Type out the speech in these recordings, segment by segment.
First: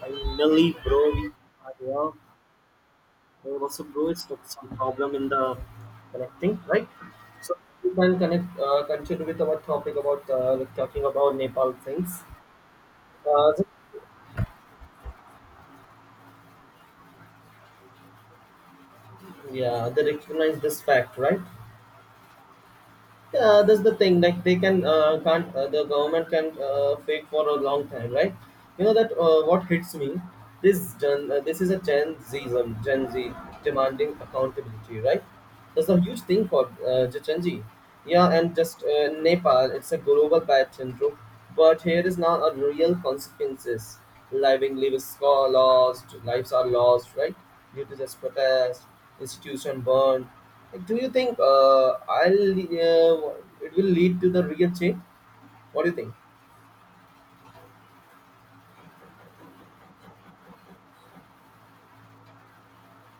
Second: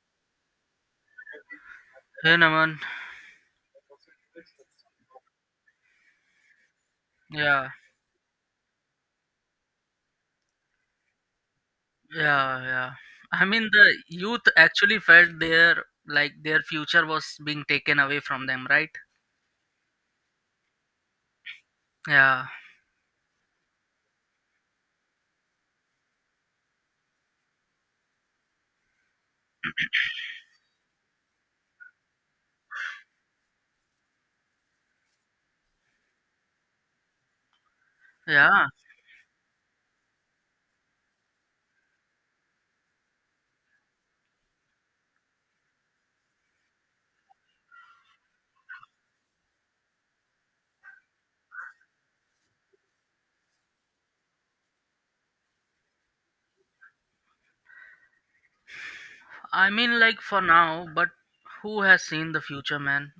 Finally, bro, we are here. Hey Naman, There was a bro, it's got some problem in the connecting, right? So yeah, we can connect, continue with our topic about talking about Nepal things. yeah, yeah. I Uh, mean, the youth actually felt their like their future was being taken away from them, right? yeah, they recognize this fact, right? Yeah, Yeah, that's the thing. Like they can can't the government can fake for a long time, right? You know that what hits me. This is a Gen Zism, Gen Z demanding accountability, right? That's a huge thing for Gen Z. Yeah, and yeah. just Nepal, it's a global pattern, bro. But here is now a real consequences. Living lives are lost, right? Due to this protest, institution burned. Do you think I'll it will lead to the real change? What do you think? I mean, like for now, but who has seen the future, man?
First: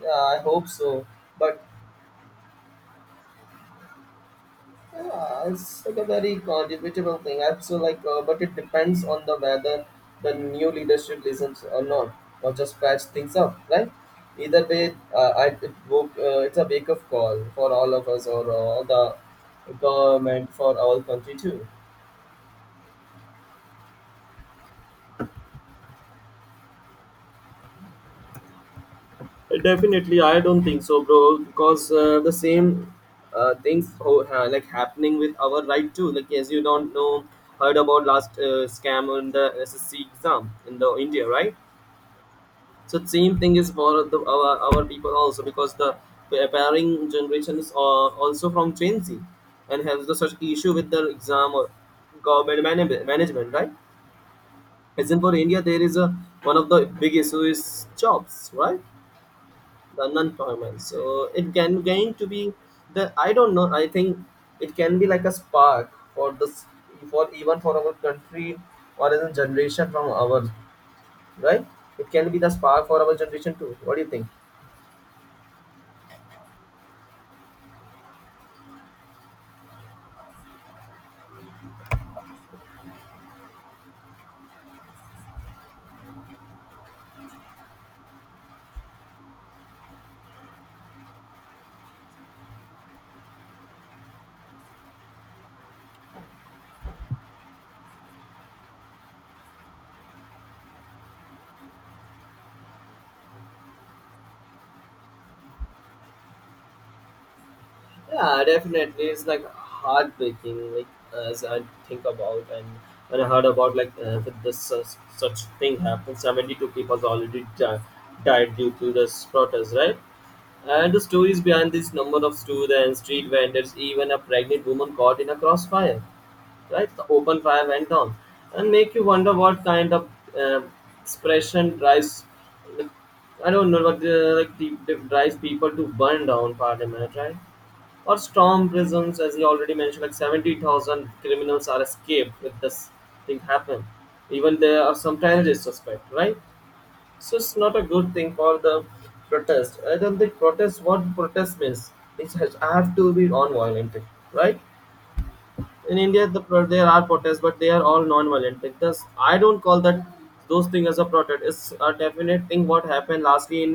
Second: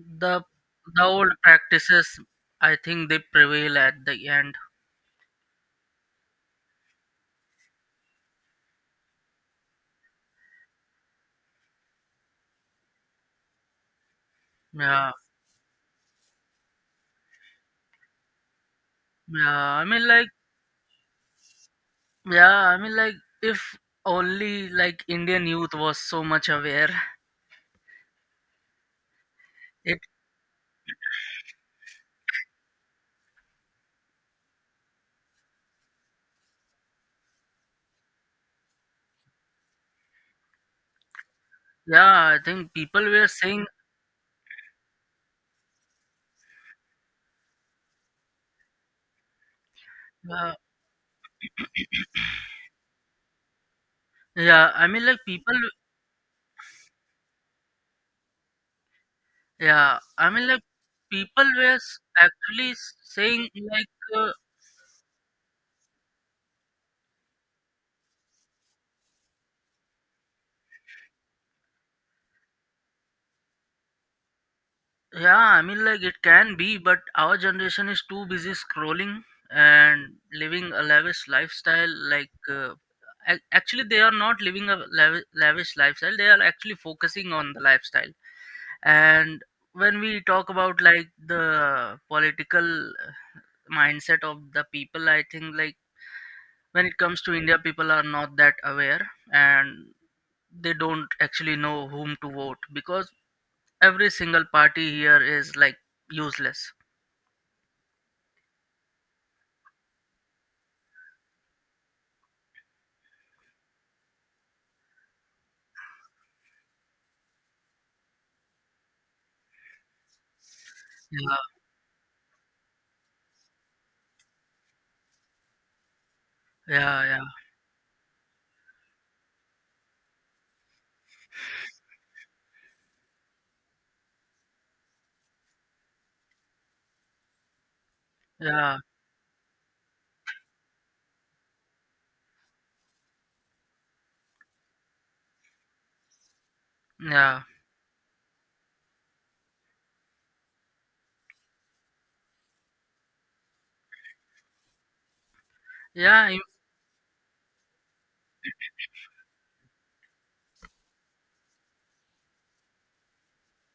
Yeah, I hope the so. old But practices, I think they prevail at the end. yeah, it's like a very debatable thing. I feel like, but it depends on the whether the new leadership listens or not, or just patch things up, right? Either way, Yeah, it's a wake up call for all of us or all the yeah. I mean, like, government for our country too. yeah. I mean, like, if only like Indian youth was so much aware, it. Definitely, I don't think so, bro. Because the same like happening with our right too. Like as you don't know, heard about last scam on the SSC exam in the India, right? Yeah, I think people So were same thing saying. is for the, our people also because the appearing generation is also from Gen Z and has the such Yeah, issue with the exam or management, right? yeah, I mean, As like in for people. India, there is a one of the big issue is jobs, right? Yeah, The I mean, like non-formal so people it were can going to be actually the i saying don't know like, i think uh, it can be like a spark for this for even for our country or as a generation from our right. It can be the spark for our generation too. What do you think? yeah, I mean, like it can be, but our generation is too busy scrolling and living a lavish lifestyle. Like, actually, they are not living a lavish lifestyle. They are actually focusing on the lifestyle. And when we talk about like the political mindset of the people, I think like when it comes to India, people are not that aware, and they don't actually know whom to vote, because every single party here is like useless. Yeah, definitely. It's like heartbreaking, like as I think about and when I heard about like that this such thing happened. 72 people died due to this protest, right? And the stories Yeah, behind this number of students, street vendors, even a pregnant woman caught in a crossfire, right? yeah, The yeah, open fire went on, and make you wonder what kind of uh, expression drives, like, I don't know, what like the drives people to burn down parliament, right? Or storm yeah, prisons, as you already mentioned, like 70,000 criminals are escaped if this thing happened. Even there are some terrorist suspect, right? So yeah, it's not a good thing for the protest. I don't think protest what protest means. It has I have to be non-violent, right? In India, yeah, there are protests, but they are all non-violent. Like this, I don't call that those things as a protest. It's a definite thing. What happened lastly in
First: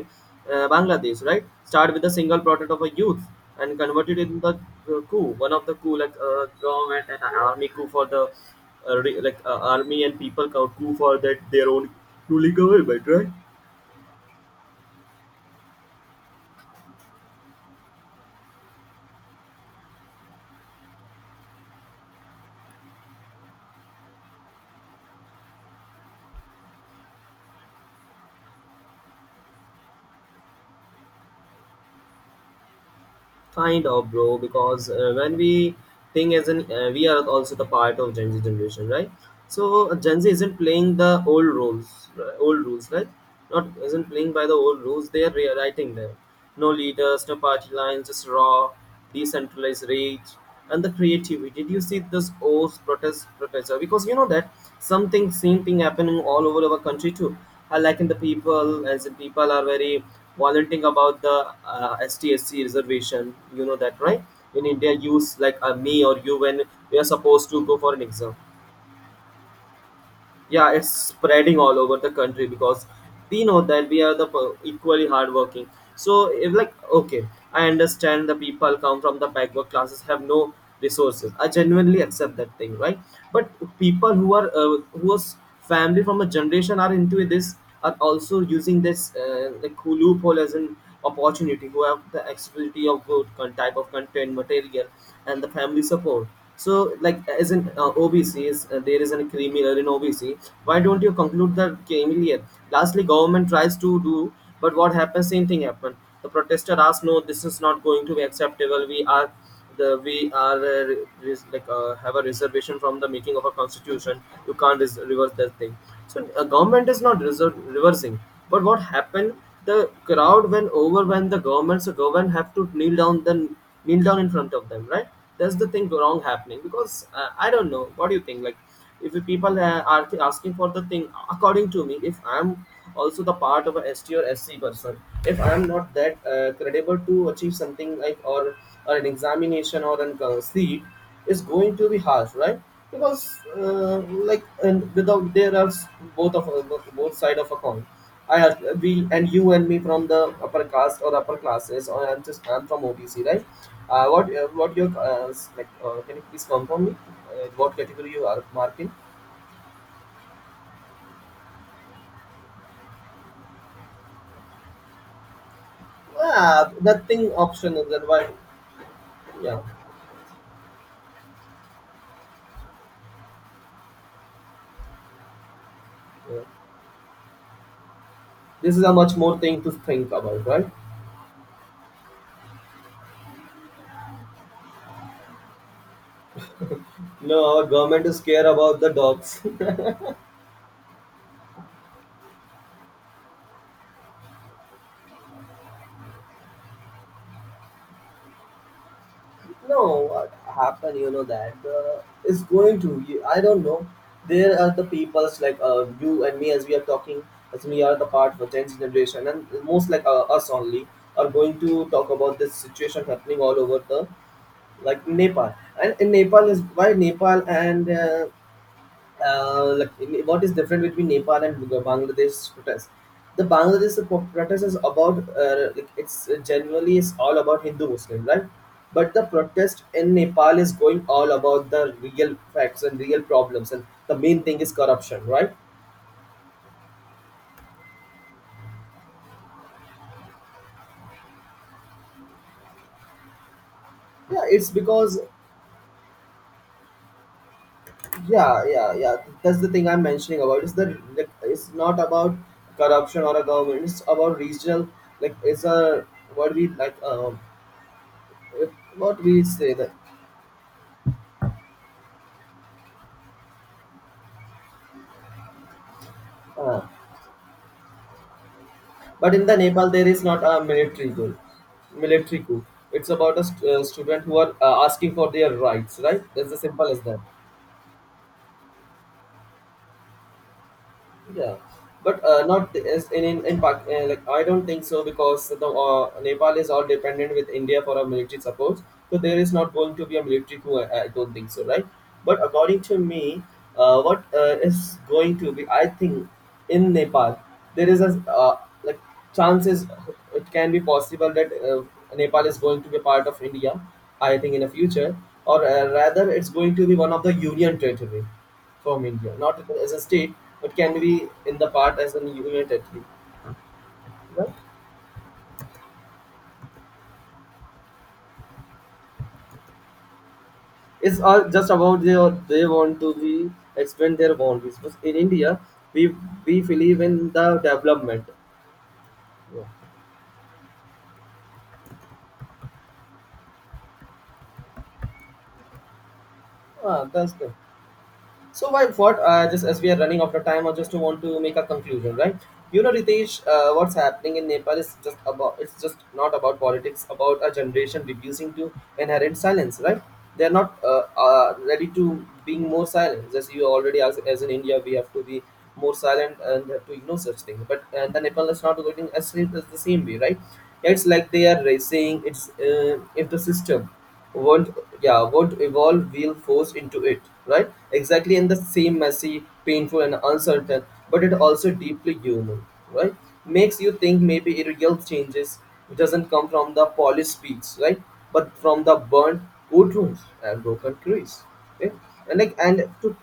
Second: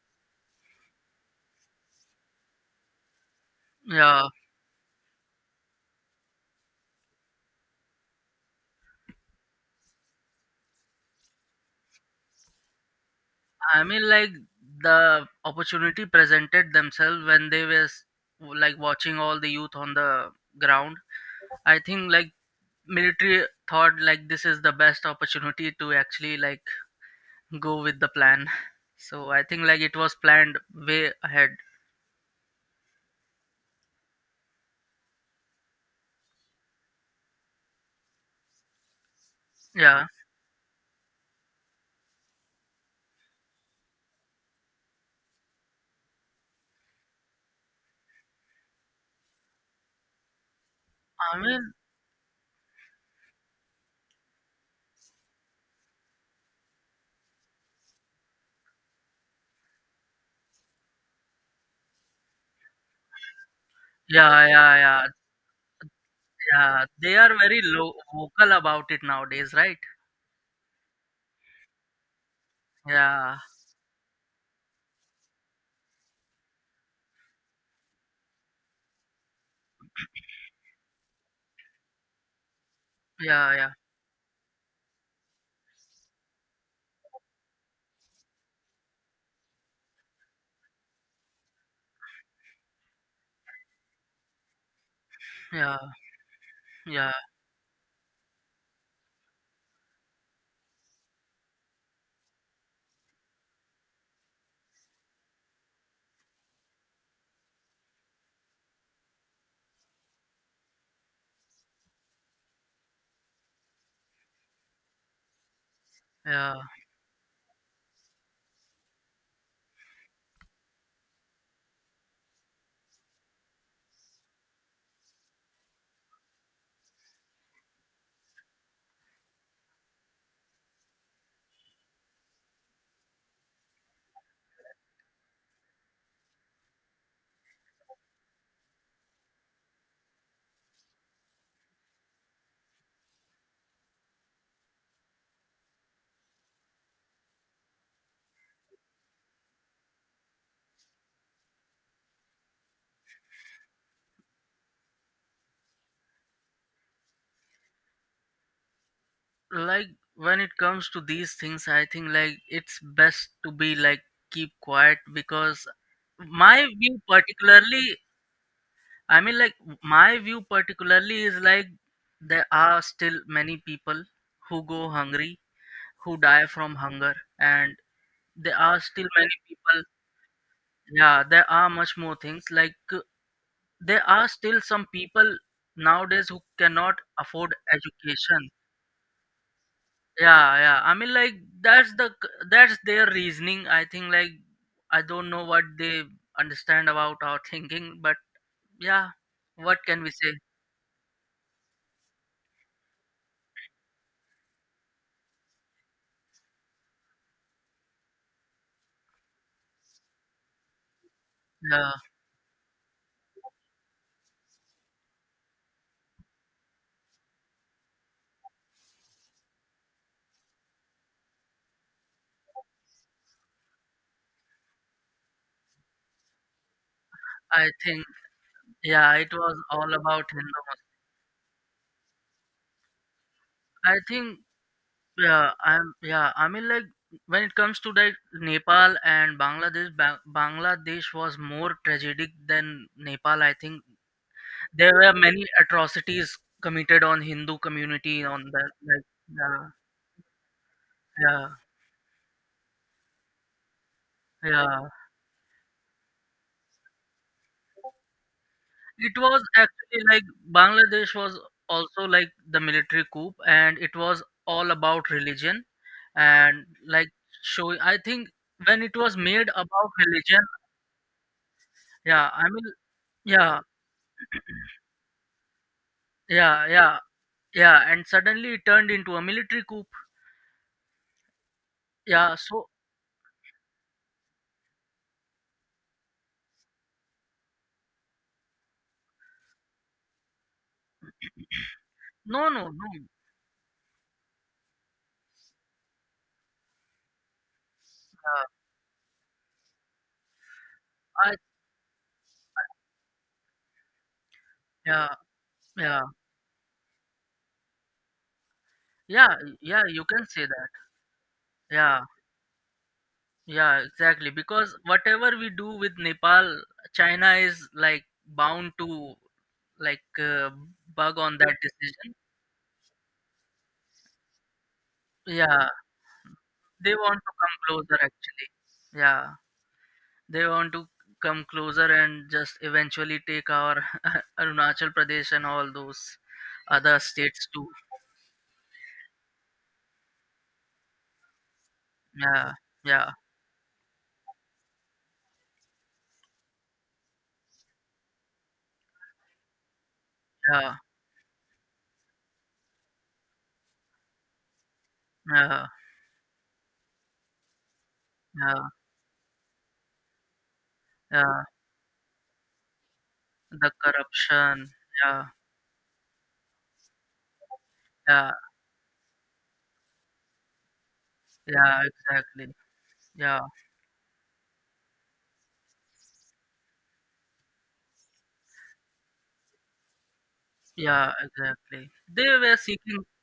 Bangladesh, right? Start with a single protest of a youth and converted yeah. in the coup, one of the coup like government and army coup for the like army and people coup for that their own ruling government, right? I mean, like the opportunity presented themselves when they were like watching all the youth on the ground. I think like military thought like this is the best opportunity to actually like go with the plan. So I think like it was planned way ahead. Kind of bro because when we think as an we are also the part of Gen Z generation, right? So Yeah. Gen Z isn't playing the old rules, right? Not isn't playing by the old rules, they are rewriting them. No leaders, no party lines, just raw decentralized rage and the I creativity. Did mean, you see this o's protester? Because you know that something same thing happening all over our country too. I like in the people as in people are very volunteering about the STSC reservation, you know that right? yeah, In yeah, India yeah, use like me or you when yeah. we are They are supposed very to go low for an exam. vocal about it nowadays, right? Yeah, it's spreading all over the country because Yeah, we know that we are equally hardworking. So if like okay, I understand the people come from the backward classes have no resources, I genuinely accept that thing, right? But yeah, yeah, people who are who was family from a generation are into this are also using this like loophole as an opportunity, who have the accessibility of good type of content material and the yeah, family support. So yeah, like as in OBC is there is an criminal in OBC, why don't you conclude the criminal? Lastly government tries to do, but what happens, same thing happened. The protester asked, no, this is not going to be acceptable. We are the we are like have a reservation from the making of a constitution. You can't reverse that thing. So a yeah. government is not reversing. But what happened? The crowd when overwhelmed the government, so government have to kneel down, then kneel down in front of them, right? That's the thing wrong happening because I don't know what do you think like, if the people are asking for the thing according to me, if I'm also the part of a ST or SC person. If I am not that credible to achieve something like or an examination or an seat, is going to be harsh, right? Because uh, like and without both of both side of a coin. I we and you and me from the upper caste or upper classes, or I'm from OBC, right? What your like? Can you please confirm me what category you are marking? Like when it comes to these things, I think like it's best to be like keep quiet, because my Ah, view nothing optional. particularly, That why, I mean, like yeah. my view particularly is like there are still many people who go hungry, who Yeah. die from hunger, and there This are is a still much many more thing to people. think about, right? Yeah, there are much more things, like, there are still some people nowadays who cannot afford No, our government is care education. about the dogs. Yeah, yeah, I mean, like that's their reasoning. I think like I don't know what they understand about our thinking, but yeah, what No, can we what say? happened, you know, that is going to, you- I don't know. There are the peoples like you and me as we are talking, as we are the part of the 10th generation, and most like us only are going to Yeah, talk about this situation happening all over the like Nepal. And in Nepal is why Nepal and like what is different between Nepal and Bangladesh protest? Protest is about like it's generally it's all about I Hindu think Muslim, right? yeah, But the it was protest all in about Nepal is Hinduism, going all about the real facts and real problems, and I the think. main thing is corruption, Yeah, right? I'm yeah, I mean, like when it comes to like Nepal and Bangladesh, Bangladesh was more tragic than Nepal. I think Yeah, it's there were because many atrocities committed on Hindu community on yeah, that. yeah, Like yeah. yeah, That's the thing I'm mentioning about. It's the like, yeah, it's not about corruption or a government. It's about yeah. regional, like it's a what we like It what was we say that. actually like Bangladesh was also like the military coup, and it was all about religion and Uh, like show. I think when it was But in made the Nepal, about there is not religion, a military goal, yeah, I military coup. mean It's about a yeah. Student who are asking for their rights, right? That's as Yeah, simple yeah. as that. Yeah, and suddenly it turned into a military coup. Yeah, but Yeah, so not as in in like I don't think so because the Nepal is all dependent with India for our military support. So there is not going to be a military coup. I don't think so, right? But no, no, according no. to me, what is going to be? I think in Nepal there is a Uh, like chances it can be I, possible that Nepal is going to be part of India, I think in the yeah, future, or yeah, rather it's going to be one of the union territory from yeah, India, not yeah. as a You can state, say that. but can be in the part Yeah, as a union territory. yeah, exactly. Right? Because whatever we do with Nepal, China is like bound to like bug It's on all that just about decision. They want to be expand their boundaries. But in India, Yeah, we we they believe want in to come the closer development. actually. Yeah, Yeah. they want to come closer and just eventually take our Arunachal Pradesh and all those other Ah, that's states good. too. So why what? Just as we are running out of time, I just want to make a conclusion, right? Yeah, You know, yeah, Ritesh, what's happening in Nepal is just about it's just not about politics, about a generation reducing to inherent silence, right? They're yeah, not uh, uh, ready to being more silent. As you already asked, as in India, we have to be yeah, more silent and have to ignore such things. But the Nepal is yeah, not going as the same way, right? Yeah, it's like yeah. they are racing. It's the The system won't, corruption. yeah, Yeah, won't evolve, we'll force into it, right? yeah, Exactly in the same messy, painful and uncertain, but it also yeah, deeply exactly. human, right? Yeah, Makes you think maybe real changes doesn't come from the polished speech, right? But from the burnt wood rooms and broken yeah, trees. exactly. Okay? They And like were and seeking to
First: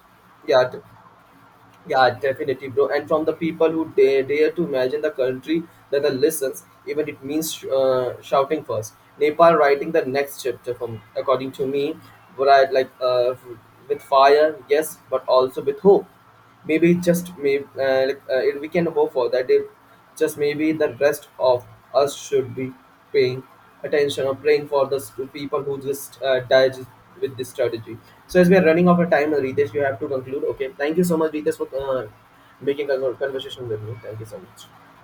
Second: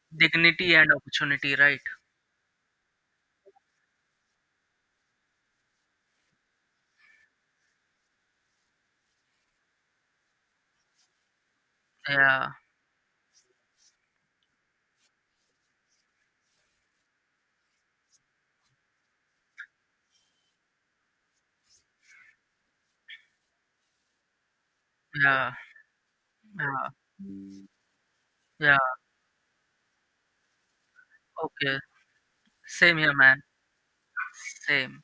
yeah. dignity and opportunity, right? Yeah, definitely, bro. And from the people who dare to imagine the country that the listens, even it means shouting first. Nepal writing the next chapter from, according to me, Yeah, right? Like with fire, yes, but also with hope. Maybe just maybe we can hope for that if just maybe the rest of us should be paying attention or praying for yeah, people who just died yeah, with this strategy. So as we are yeah. running out of time, Ritesh, we have to conclude. Okay, thank you so much, Ritesh, for Okay. Making Same a here, man. conversation with me. Thank you so much. Same.